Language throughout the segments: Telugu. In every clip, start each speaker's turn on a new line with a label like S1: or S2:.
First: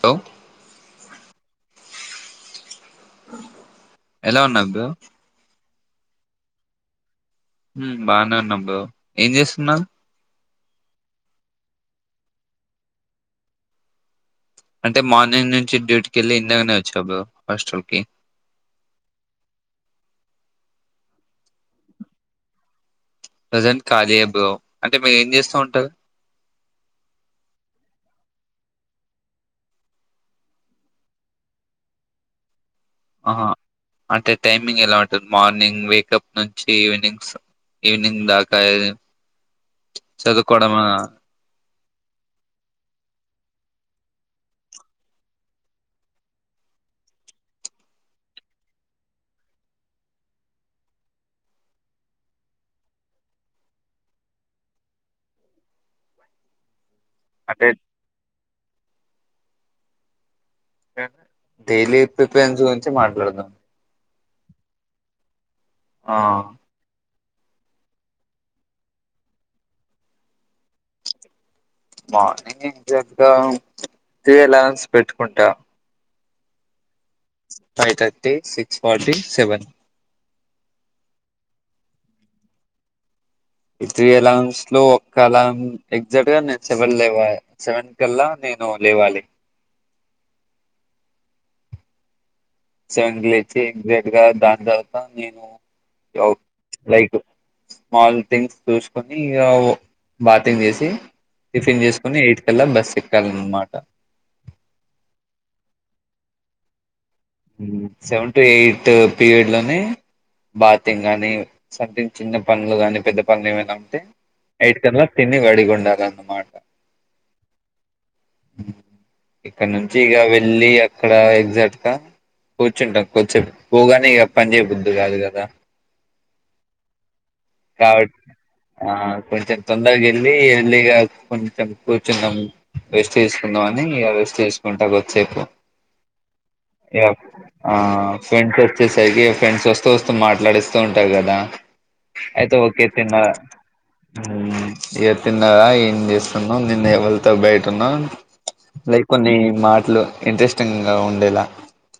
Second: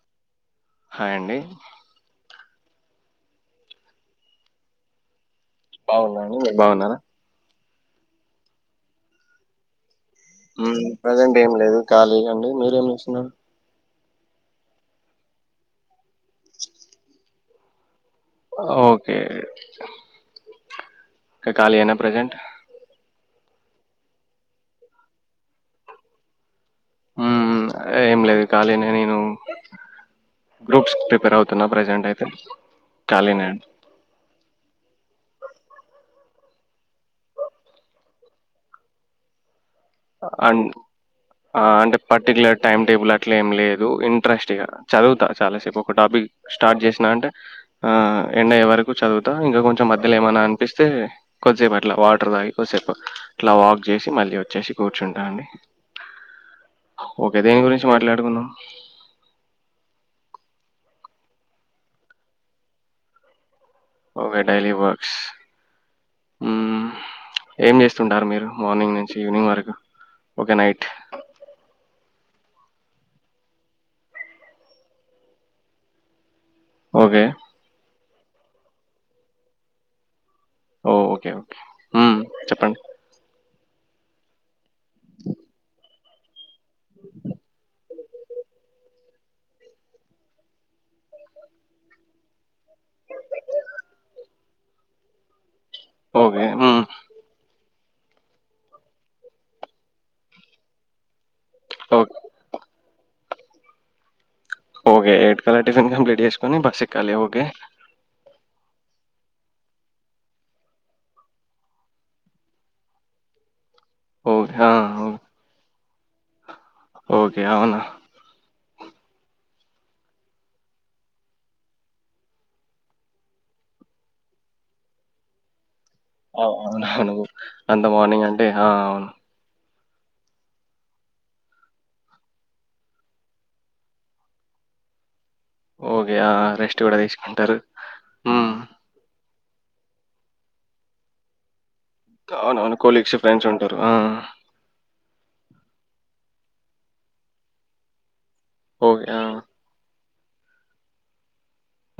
S1: బ్రో
S2: హాయ్ అండి
S1: ఎలా ఉన్నారు బ్రో
S2: బాగున్నాండి మీరు బాగున్నారా
S1: బానే ఉన్నానా బ్రో ఏం చేస్తున్నావ్
S2: ప్రజెంట్ ఏం లేదు ఖాళీ అండి మీరేం చేస్తున్నారు
S1: అంటే మార్నింగ్ నుంచి డ్యూటీకి వెళ్ళి ఇందకనే వచ్చా బ్రో హాస్టల్ కి
S2: ఓకే కాలి ఎనా ప్రెజెంట్
S1: ప్రజెంట్ ఖాళీ ఎ బ్రో అంటే మీరు ఏం చేస్తూ ఉంటారు
S2: ఉమ్ ఉమ్ ఏం లేదు ఖాళీనే నేను గ్రూప్స్ ప్రిపేర్ అవుతున్నా ప్రెజెంట్ అయితే ఖాళీనే
S1: ఆహా
S2: అండి
S1: అంటే టైమింగ్ ఎలా ఉంటుంది మార్నింగ్ వేకప్ ను చి ఇవినింగ్స్ ఇవినింగ్ దాకాయ
S2: and uh and particular time table అట్లా ఏం లేదు ఇంట్రెస్ట్ చదువుతా చాలాసేపు ఒక టాపిక్ స్టార్ట్ చేసినే అంటె ఎండ్ అయ్యే వరకు చదువుతా ఇంకా కొంచెం మధ్యలో ఏమనా అనిపిస్తే కొద్దిసేపు అట్ల వాటర్ తాగి కొద్దిసేపు అట్ల వాక్ చేసి మళ్ళీ వచ్చేసి కూర్చుంట అండి ఓకె దేని
S1: అంటే
S2: గురించి మాట్లాడుకుంద
S1: డైలీ ప్రిపరెన్స్ గురించి మాట్లాడుదాం
S2: ఓకే డైలీ వర్క్స్
S1: ఆ
S2: హ్మ్. ఏం చేస్తుంటారు మీరు మార్నింగ్ నుంచి ఈవినింగ్ వరకు ఒకే నైట్
S1: మార్నింగ్ ఎగజాక్ట్ గా త్రీ ఎలాన్స్ పెట్టుకుంటా
S2: ఓకే.
S1: అయితయ సిక్స్ ఫార్టీ సెవెన్
S2: ఓ ఓకె ఓకే చెప్పండి
S1: ఈ త్రీ అలాార్మ్స్ లో ఒక్క అలమ్ ఎగ్జాక్ట్ గానే సెవెన్ లేవ సెవెన్ కల్ల నేను లేవాలి సెవెన్ కి లేచి ఎక్సాక్ట్ గా దర్సాన్ నేను ఒ
S2: ఓకే. హ్మ్.
S1: నైటు స్మాల్ థింగ్స్ చూసుకొని ఇగ బాతింగ్ చేసి టిఫిన్
S2: ఓక్
S1: చేస్కుని ఎయిట్ కలా బస్క్ డార్లింగ్ మాట
S2: ఒకె ఏ యిట్ కల్ల టిఫన్ కంప్లీట్ చేేసుకని బస్క్
S1: సెవెన్ టు ఎయిట్ తెవ్ పీరియడ్ లేనే బాతింగ్ అనీ సంథింగ్ చిన్న పనులు గాని పెద్ద పనులు ఏవైనా తే
S2: ఓకే. ఆ!
S1: ఎయిట్ కల్ల తిని రెడీగా ఉండాలి దం ది మాట
S2: ఓకె అవున
S1: ఇక్కడ నుంచి ఇగ వెళ్లి అక్కడ ఎగ్జాక్ట్ గా కూర్చుంటాం కొందసెపు పోగానే ఇగ పని చేయబుద్ది కాదు కదా
S2: అవు అవును అంత మార్నింగ్ అంటే ఆ అవును
S1: తొందర్గ ఎళ్లి ఎర్లీగా కొంచం కూర్చున్నాము రెస్ట్ తీసుకుందాం అని ఇగ రెస్ట్ తీసుకుంటా కొద్దిసేపు
S2: ఓకే. ఆ! రెస్ట్ గూడా
S1: ఇగ
S2: తీసుకుంటారు.
S1: ఆ
S2: హ్మ్.
S1: ఫ్రెంట్ వచ్చే సరికి ఫ్రెండ్స్ వస్తు వస్తు మాట్లాడిస్తూ ఉంటారు కదా అయితే
S2: అవునవును.
S1: ఒకే
S2: కొలీగ్స్,
S1: తిన్నా
S2: ఫ్రెండ్స్ ఉంటారు. ఆ!
S1: ఇద తిన్నార ఏం చేస్తున్నాం నిన్న ఎవలితో బయట్ వెళ్తున్నావ్ లైక్
S2: ఓకే. ఆ!
S1: కొన్ని మాట్లు ఇంట్రెస్టింగ్లా ఉండేలా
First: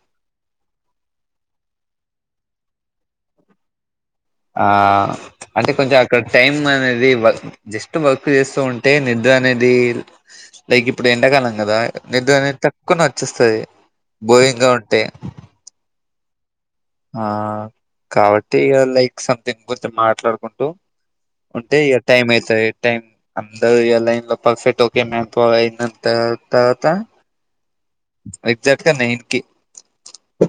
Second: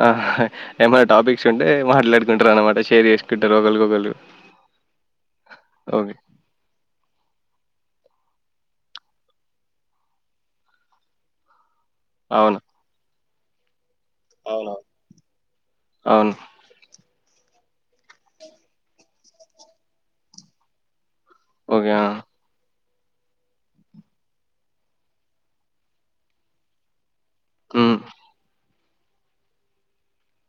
S2: ఆహా ఏమైనా టాపిక్స్ ఉంటే మాట్లాడుకుంటారు అనమాట షేర్ చేసుకుంటారు ఒగల్ ఓగాలు
S1: ఆ అంటే కొంచం అక్కడ టైమ్ అనేది వర్క్ జస్ట్ వర్క్ చేస్తుంటే నిద్ర అనేది లైక్ ఇప్పుడు ఎండకాలం కదా నిద్ర
S2: అవును.
S1: అనేది తక్కువ నాక్ చేస్తది బోయి
S2: అవును.
S1: గావుంటే
S2: అవును.
S1: ఆ కాబట్టి ఇగ లైక్ సంథింగ్ కొంచం మాట్లాడుకుంటూ ఉంటే
S2: ఓకే.
S1: ఇగ
S2: ఆ!
S1: టైం అయితది టైం అందరిది లైలో పర్ఫెక్ట్ ఒకే మేం పొగయినా తరువాత
S2: హ్మ్.
S1: అయిప్ జట్గా నైన్ కి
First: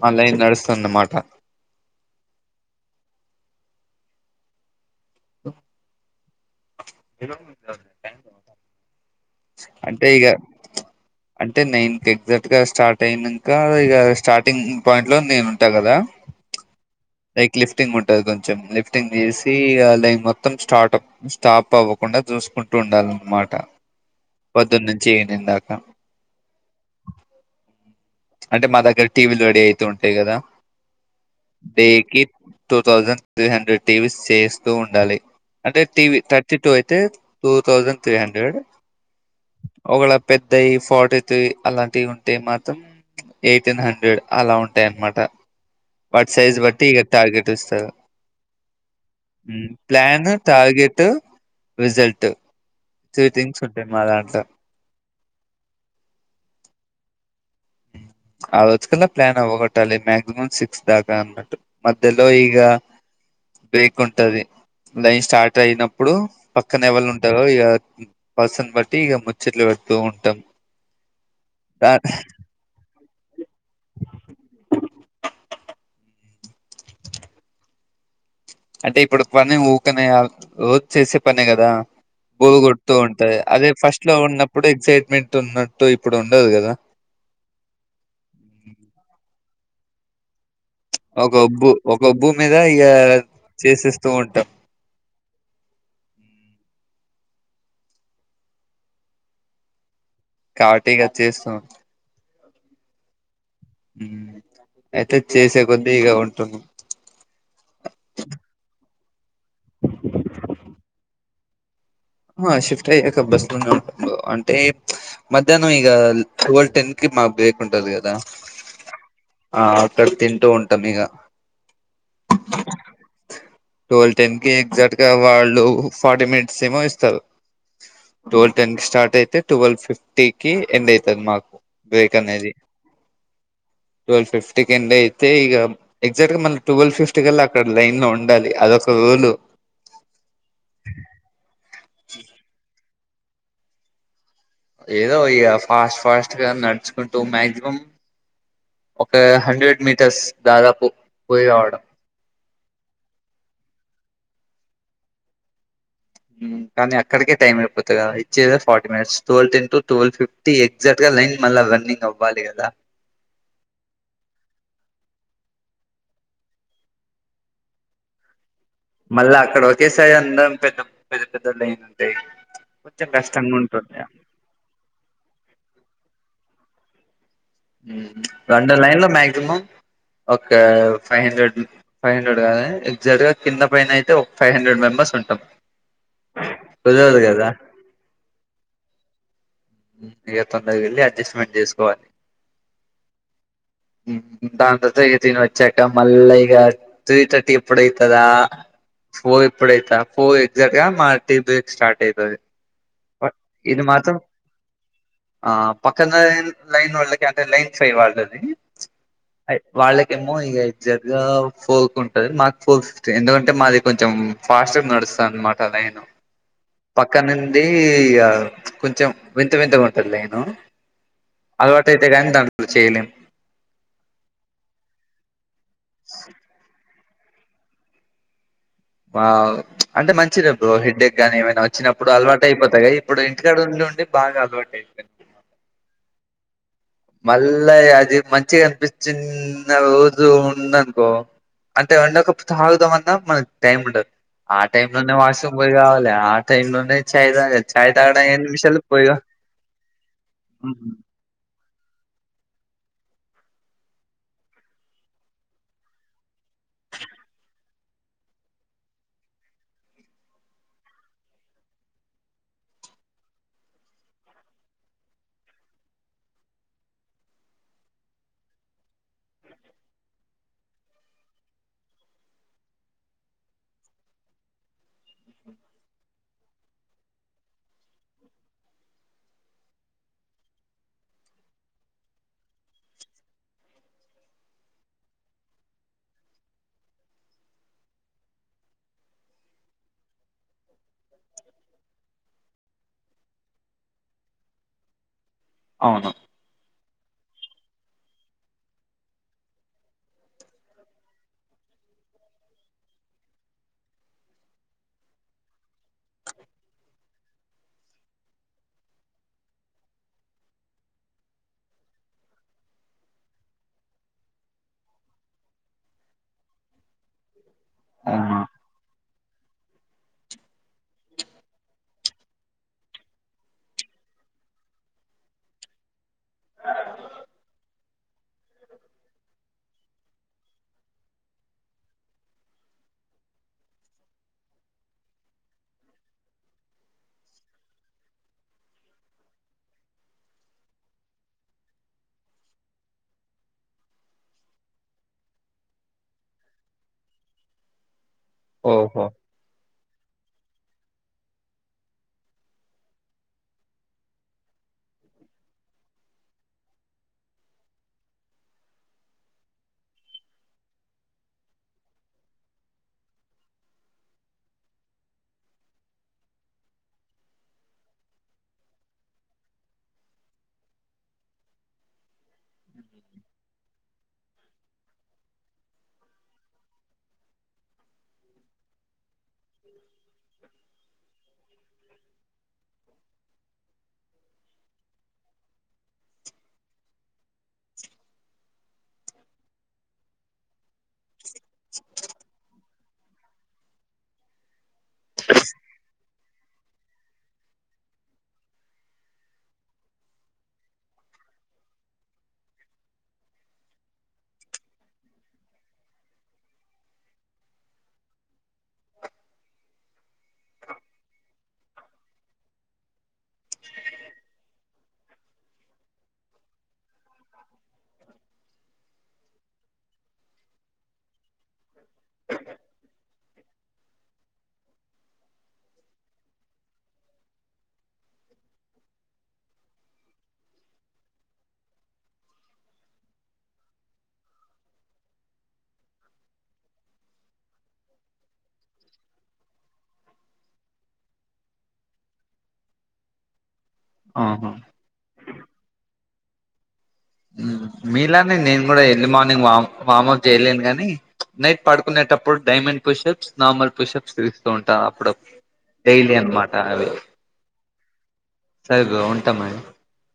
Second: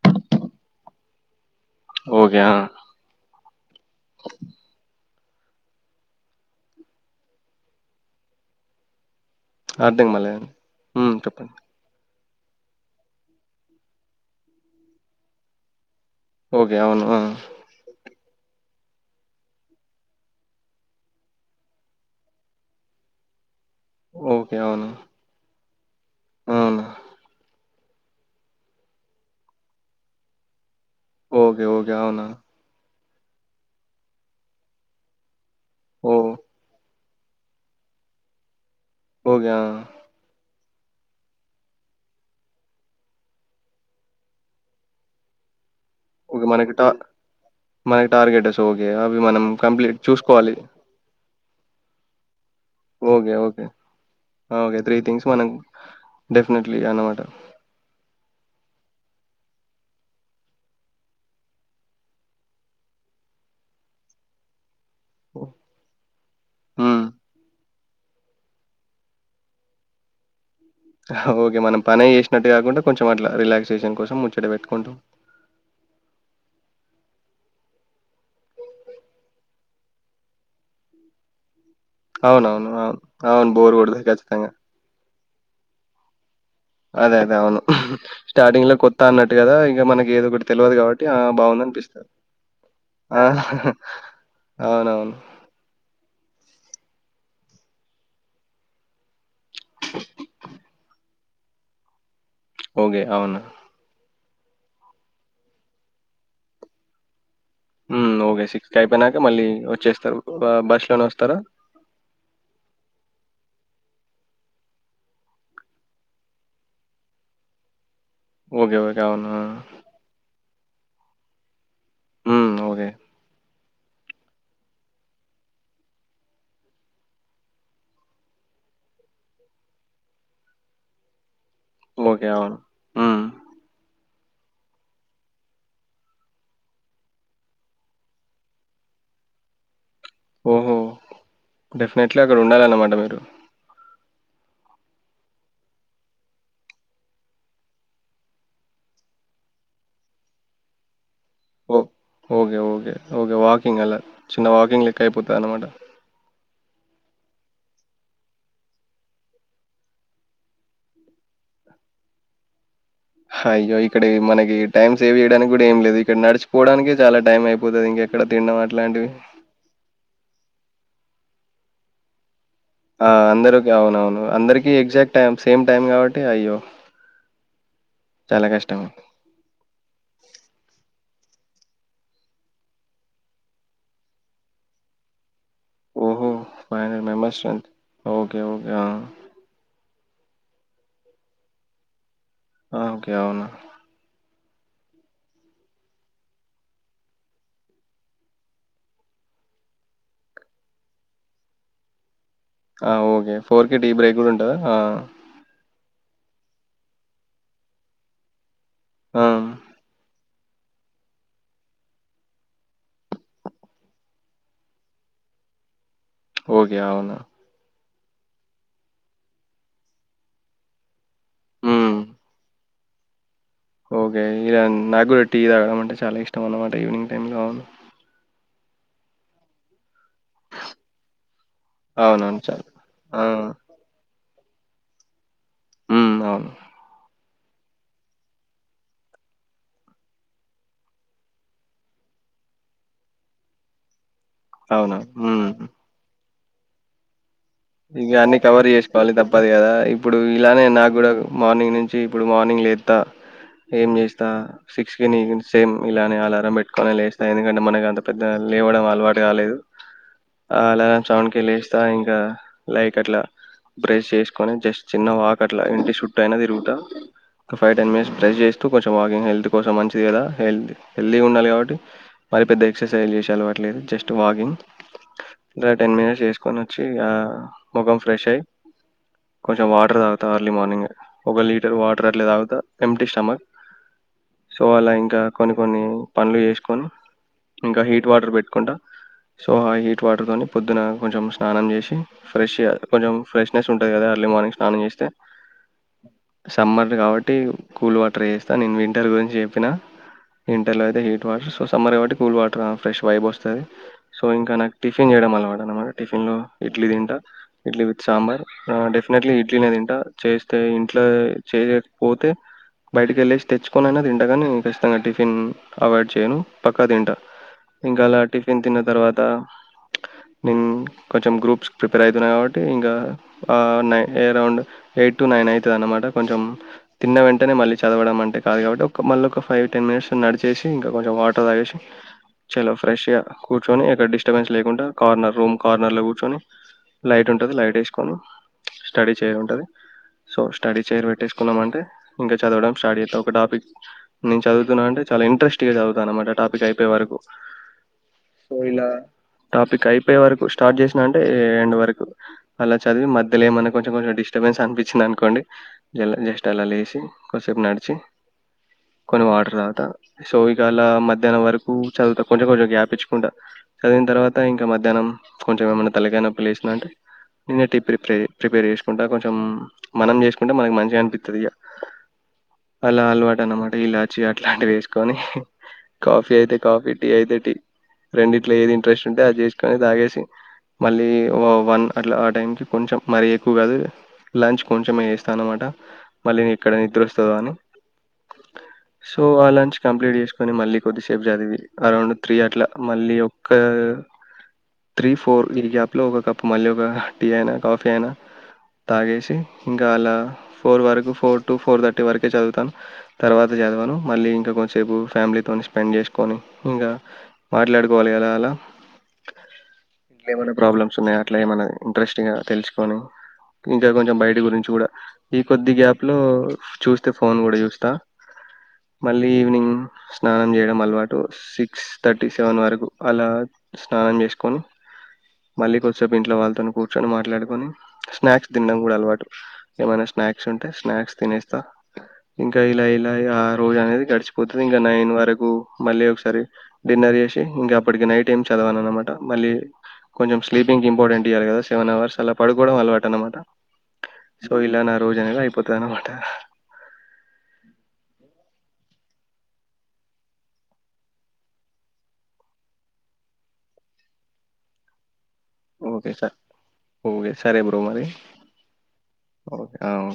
S1: మా లైన్ నడుస్తున్నమాట
S2: ఓగే ఆ
S1: తో జరుయాంగా తరువాత టైం కే ఉండాలి
S2: అర్థం
S1: అంటే ఇగ
S2: కాలేదండి. హ్మ్. చెప్పండి.
S1: అంటే నైన్ కేడ్ వేటకాస్ట్ స్టార్ట్ అయినాక ఇగ స్టార్టింగ్ పాయింట్ లో నేను ఉంటా కదా
S2: ఒకే అవును ఆ!
S1: లైక్ లిఫ్టింగ్ ఉంటది కొంచం లిఫ్టింగ్ తీసి ఇగ లైక్ మొత్తం స్టార్ట్ స్టాప్ అవకుండా చూసుకుంటూ ఉండాలన్నమాట
S2: ఓకే. అవును.
S1: పొందునుచి ఈవినింగ్ దాక్ ద
S2: అవును.
S1: అంటే మా దగ్గర టీవీలు రడీ అయితావుంటాయి కదా
S2: ఓకే. ఓకే.
S1: కి
S2: అవునా?
S1: Two thousand three hundred TVs చేయిస్తూ ఉండాలి అంటే టీవ
S2: ఓహ్!
S1: థర్టీ టూ అయితే టూ థౌజండ్ త్రీ హండ్రెడ్
S2: పోగ్యా
S1: ై ఫోట్తు అలాంటివి ఉంటే మాత్రం ఎయిటీన్ హండ్రెడ్ అలా ఉంటాయి అన్నమాట వాట్
S2: ఓకే.
S1: సైజ్
S2: మనకి
S1: బట్టి
S2: టా
S1: ఇక టార్గెట్ ఇస్తారు
S2: మనకి టార్గెటస్ ఓకే. అవి మనం కంప్లీట్
S1: ప్లాన్
S2: చూసుకోవాలి.
S1: Target result three
S2: okay
S1: things
S2: okay
S1: ఉంటాయి మా దాంట్లో
S2: ఓకే త్రీ థింగ్స్ మనం డెఫినెట్లీ అన్నమాట
S1: ఆజకల్ ప్లాన్ట్ట అాలి మ్యాక్సిమమ్ సిక్స్ దాకా అన్మాట్టు మధ్యలో ఈగ బక్ ఉంటది లైన్ స్టార్ట్ అయినప్పుడు పక్కన
S2: హ్మ్.
S1: ఎవళ ఉంటారు ఇ పసను బట్టి ఇక ముచ్చట్లు పెడుతూ ఉంటాం
S2: ఓకే మనం
S1: దా
S2: పనే చేసినట్టు కాకుండా కొంచెం అట్లా రిలాక్సేషన్ కోసం ముచ్చట పెట్టుకుంటామ్.
S1: అంటే ఇప్పుడు పని ఊకనే కాద్ రోజ్ చేసే పనే కదా బోరు
S2: అవునవును
S1: కొడుతూ
S2: అవును
S1: ఉంటది
S2: అవును
S1: అదే
S2: బోర్ కొడతది
S1: ఫస్ట్ లో
S2: ఖచ్చితంగా
S1: ఉన్నప్పుడు ఎక్సైట్మెంట్ ఉన్నట్టు ఇప్పుడు ఉండదు కదా
S2: అదే అదే అవును స్టార్టింగ్ లో కొత్త అన్నట్టు కదా ఇంగ మనకి ఏదోకటి తెలవదు కాబట్టి ఆ
S1: ఒక ఒబ్బు ఒక
S2: బాగుందనిపిస్తది
S1: ఒబ్బు మీద ఇగ
S2: ఆ
S1: చేసేస్తూ ఉంటాం
S2: అవునవును.
S1: కాబట్టి ఇగ చేస్తాం.
S2: ఓగే అవును.
S1: మ్ అయితే చేసే కొద్ది ఇగ ఉంటుంది.
S2: మ్మ్ ఓగే సిక్స్ కైపేనక ఇగ మళ్ళీ వచ్చేస్తారు బస్ లోనే వస్తారా
S1: ఆహా శిఫ్ట్ అయ్యాక బస్ లోనే ఉంటా అంటే మధ్యాహ్నం ఇగ టవ్వ్ టెన్ కి మాక్ బ్రేక్ ఉంటది గదా దా
S2: ఓకే. ఓకే. అవును.
S1: ఆ అక్కడ తింటూ ఉంటు ట మీగా
S2: హుమ్ ఓకే
S1: ట్వల్ టెన్కి ఎగ్జాక్ట్ గా వాళ్ళు ఫార్టీ మినిట్స్ ఏమో ఇస్త స్తరు టువల్ టెన్ కి స్టార్ట్ అయితే ట్వెల్వ్ ఫిఫ్టీ కి ఎండ్ అయితది మాకు
S2: ఓకే అవును. మ్మ్
S1: ట్వల్ ఫిఫ్టీకీ ఎండ్ అయితే ఇక ఎగ్జాక్ట్ గా మనం ట్వెల్వ్ ఫిఫ్టీ కల్లా అక్కడ లైన్ ఉండాలి అదొక రూలు
S2: ఓహో డెఫినెట్లీ అక్కడ ఉండాలన్నమాట మేం టు
S1: ఏదో ఇగ ఫాస్ట్ ఫాస్ట్గా నడ్చుకుంటూ మాక్సిమం ఒక హండ్రెడ్ మీటర్స్ దాదాపు పోయి రావడం.
S2: Oh okay okay okay walking అలా చిన్న వాకింగ్ లెక్క అయిపోతదన్నమాట
S1: ఉ కానీ అక్కడికే టైం అయిపోతది కదా ఇచ్చేదే forty minutes twelve ten to twelve fifty ఎగ్జాక్ట్గా లైన్ మళ్ళీ రన్నింగ్ అవ్వాలి కదా
S2: హాయ్యో ఇక్కడికి మనకి టైం సేవ్ చేయడానికి కూడా ఏం లేదు ఇక్కడ నడిచిపోవడానికిే చాలా టైం అయిపోతది ఇంకెక్కడ తిండం
S1: మళ్ళ అక్కడ ఒకేసారి అందరం పెద్ద పెద్ద పెద్ద లేైన్ ఉంటయి.
S2: ఆ అందరికి అవునవును అందరికి ఎగ్జాక్ట్ టైం సేమ్ టైమ్ కాబట్టి అయ్యో
S1: ఊ
S2: చాలా కష్టమే.
S1: రెండోలైన్లో మాక్సిమం ఒక ఫైవ్ హండ్రెడ్ ఫైవ్ హండ్రెడ్ కాగానీ ఎగ్జాక్ట్ గా కింద పైన అయితే ఒక ఫైవ్ హండ్రెడ్ మెంబర్స్ ఉంటాం
S2: ఓహో ఫైవ్ హండ్రెడ్
S1: కుదరదు
S2: మెంబెర్స్
S1: కదా
S2: రన్ ఓకే ఓకే ఆ
S1: ఇక తొందరగేళ్ళి అడ్జస్ట్మెంట్ చేసుకోవాలి.
S2: ఓకే అవునా
S1: ఉమ్, దాని తర్వాత ఇగ తిని వచ్చాక మళ్ళ ఇగ త్రీ థర్టీ ఎప్పుడయితదా ఫోర్ ఎప్పుడైతా ఫోర్ ఎగ్జాక్ట్ గా మా టీ బ్రేక్ స్టార్ట్ అయితది.
S2: ఆ ఓకే ఫోర్ కి
S1: ఇది
S2: టీ
S1: మాత్రం
S2: బ్రేక్ కూడా ఉంటదా ఆ
S1: ఆ పక్క లై లైన్ వాళ్ళకి అంటే లైన్ ఫైవ్ వాళ్ళది
S2: ఆ!
S1: అయ్ వాళ్ళకం మే ఇగ ఎగ్జెక్ట్ గా ఫోల్కు ఉంటది మాకు ఫోల్ ఫిఫ్టీ ఎందుకంటే మాది కొంచెం ఫాస్ట్గా నడుస్తాది అన్నమాట లైను
S2: ఓకే అవున
S1: కి ఇగ కొంచెం వింత వింతగుంటది లైను అలవాటైతే గానీ దాంట్లో చేయలేము
S2: ఒకే ఇగ నాగ్గుడా టి తాగ డం అంటే చాలా ఇష్టమన్నమాట ఈవినింగ్ టైంలో
S1: వావ్ అంటే మంచిదే బ్రో హెడ్డెక్ గానీ ఏమైనా వచ్చినప్పుడు
S2: అవునవును. చాలా.
S1: అలువాటైపోతాయి గా
S2: ఆ!
S1: ఇప్పుడు ఇంటికాడ ఉండి ఉండి బాగా ఫోర్ట్టిన్త్
S2: హు అవును
S1: మళ్ళా అది మంచిగా అనిపిచ్చిన్న రోజు ఉందనుకో అంటే వండక సాగుదాం అన్నా మనకి టైం ఉండదు ఆ టై
S2: అవునవును.
S1: లోనే వాష్
S2: హ్మ్.
S1: రూమ్ పోయిరావాలె ఆ టైమ్ లైన్ చాయ్ తా
S2: ఇగ అన్ని కవర్ చేసుకోవాలి తప్పదు కదా ఇప్పుడు ఇలానే
S1: ఉహు,
S2: నాకు కూడా మార్నింగ్ నుం చి ఇప్పుడు మార్నింగ్ లేత్త ఏం చేస్తా సిక్స్కి నీ సేమ్ ఇలానే అలారం పెట్టుకొని లేస్తా ఎందుకంటే మనకు అంత పెద్ద లేవడం అలవాటు కాలేదు ఆ అలారం సౌండ్కి లేస్తా ఇంకా లైక్ అట్లా బ్రష్ చేసుకొని జస్ట్ చిన్న వాక్ అట్లా ఇంటి షుట్టటు అయిన తరుగుతా ఫైవ్ టెన్ మినిట్స్ బ్రష్ చేస్తూ కొంచెం వాకింగ్ హెల్త్ కోసం మంచిది కదా హెల్త్ హెల్తీగా ఉండాలి కాబట్టి మరి పెెద్ద ఎక్సర్సైజ్ చేసాల అట్లేదు జస్ట్ వాకింగ్ టెన్ మినిట్స్ చేసుకొని వచ్చి ముఖం ఫ్రెష్ అయ్యి కొంచెం వాటర్ తాగుతా అర్లీ మార్నింగే ఒక లీటర్ వాటర్ అట్ల తాగుతా ఎంటీ స్టమక్ సో అలా ఇంకా కొన్ని కొన్ని పనులు చేసుకొని ఇంకా హీట్ వాటర్ పెట్టుకుంటా సో ఆ హీట్ వాటర్తోని పొద్దున కొంచెం స్నానం చేసి ఫ్రెష్ గా కొంచం ఫ్రెష్నెస్ ఉంటుంది కదా ఎర్లీ మార్నింగ్ స్నానం చేస్తే
S1: అవును
S2: సమ్మర్లు కాబట్ ట్టి కూల్ వాటర్ వేస్తాను నేను వింటర్ గురించి చెప్పిన ఇంటర్లో అయితే హీట్ వాటర్ సో సమ్మర్ కాబట్టి కూల్ వాటర్ ఫ్రెష్ వైబ్ వస్తుంది సో ఇంకా నాకు టిఫిన్ చేయడం అలవాటన్నమాట టిఫిన్లో ఇడ్లీ తింటా ఇడ్లీ విత్ సాంబార్ డెఫినెట్లీ ఇడ్లీనే తింట చేస్తే ఇంట్ల చేయ్యాక పోతే బయటికేళ్ళేసి తెచ్చుకొనైనా తింటగాని ఖచ్చితంగా టిఫిన్ అవాయిడ్ చేయను ప క్క తింట ఇంకా అల
S1: అవునా
S2: టిఫిన్ తిన్న తర్వత్ త నేను కొంచెం గ్రూప్స్ ప్రిపేర్ అవుతున్నా కాబట్టి ఇంకా ఆ నై అరౌండ్ ఎయిట్ టు నైన్ అవుతది అన్నమాట కొంచెం తిన్న వెంటనే మళ్ళీ చదవడం అంటే కాదు కాబట్టి ఒక మళ్ళీ ఒక ఫైవ్ టెన్ మినిట్స్ నడిచేసి ఇంకా కొంచెం వాటర్ తాగేసి చలో ఫ్రెష్గా కూర్చొని ఇక్కడ డిస్టర్బెన్స్ లేకుండా కార్నర్ రూమ్ కార్నర్లో కూర్చొని లైట్ ఉంటుంది లైట్ వేసుకోని స్టడీ చేర్ ఉంటుంది సో స్టడీ చేర్ పెట్టేసుకున్నామంటే ఇంకా చదవడం స్టట్ చేస్తా ఒక టాపిక్ నేను చదువుతున్నా అంటే చాలా ఇంట్రెస్టింగ్గా చదువుతా అన్నమాట టాపిక్ అయిపోే వరకు ోయిలా
S1: ఓహో
S2: టాపిక్ అయిపోయే వారుకు స్టార్ట్ చేసిన టే ఎండ్ వరకు అలా చదివి మధ్యలేమాన్నా కొంచెం కొంచెం డిస్టర్బెన్స్ అనిపించింది అనుకోండి జస్ట్ అలా లేచి కొద్దిసేపు నడిచి కొన్ని వాటర్ తాగుతా సో ఇక అలా మధ్యాహ్నం వరకు చదువుతా కొంచెం కొంచెం గ్యాప్ ఇచ్చుకుంటా చదివిన తర్వాత ఇంకా మధ్యాహ్నం కొంచెం ఏమన్న తలకాయ్ నొప్పులేససిందంటే నిన్న టీ ప్రిపే ప్రిపేర్ చేసుకుంటా కొంచెం మనం చేసుకుంటే మనకు మంచిగా అనిపిస్తది ఇగ అలా అలవాటు అన్నమాట ఇలాచి అట్లాంటివి వేసుకొని కాఫీ అయితే కాఫీ టీ అయితే టీ రెండిట్లో ఏది ఇంట్రెస్ ంటే అది చేసుకొని తాగేసి వన్ అట్లా ఆ టైం కి కొంచెం మరీ ఎక్కువ కాదు లంచ్ కొంచమే చెస్తాను మాట మళ్ళీ ఇక్కడ నిద్ర వస్తదో అని సో ఆ లంచ్ కంప్లీట్ చేసుకొని మళ్ళీ కొద్దిసే ప్ చదివి అరౌండ్ త్రీ అట్లా మళ్ళీ ఒక్క ఫర్ ఇయాప్ లోకప్ ప్పు మళ్ళీ ఒక టీ అయినా కాఫీ అయినా తాగేసి ఇంకా అలా ఫోర్ వరకు ఫోర్ టు ఫోర్ థర్టీ వరకే చదువుతాను తర్వాత చదివాను మళ్ళీ ఇంకా కొంచసేపు ఫ్యామిలీతో స్పెండ్ చేసుకొని ఇంకా మాట్లాడుకోవాలి కలా అలా ఇంట్ ఏమైనా ప్రాబ్లమ్స్ ఉన్నాయా అట్లా ఏమ ఇంట్రెస్టి తెలుసుకొని ఇంకా కొంచెం బయట గురించి కూడా ఈ కొద్ది గ్యాప్ లో చూస్త తే ఫోన్ కూడా ూజస్తా మళ్ళీ ఈవినింగ్ స్నానం చేయడం అలవాటు టు సిక్స్ థర్టీ సెవెన్ వరకు అలా స్నానం చేసుకొని మళ్ళీ కొద్దిసేపు ఇంట్లో వాళ్ళతోని కూర్చొని మాట్లాడుకొని స్నాక్స్ తినడం కూడా అలవాటు ఏమైనా స్నాక్స్ ఉంటే స్నాక్స్ తినేస్తా ఇంకా ఇలా ఇలా ఆ రోజు అనేది గడిచిపోతుంది ఇంకా నైన్ వరకు మళ్ళీ ఒకసారి డిన్నర్ చేసి ఇంకా అప్పటికి నైట్ ఏం చదవాను అనమాట మళ్ళీ కొంచెం స్లీపింగ్ ఇంపార్టెంట్ ఇయాలి కద సెవెన్ అవర్స్ అలా పడుకోవడం అలవాటు అనమాట
S1: ఆహా
S2: సో ఇలా నాాలు జనంగా ఇయిపోతనా అంత
S1: మీిలాని నేను కూడా ఎర్లీ మార్నింగ్ వామ్ వమప్ చేయలేను ని నైట్ పడుకునేటప్పుడు డైమండ్ పుషప్స్ నార్మల్ పుషప్స్ తీస్తూ ఉంటా అప్పుడు
S2: ఓకే
S1: డైలీ
S2: సార్
S1: అన్నమాట అవి
S2: ఓకే సరే మరి
S1: సరిగా ఉంటామా
S2: ఓకే ఆ,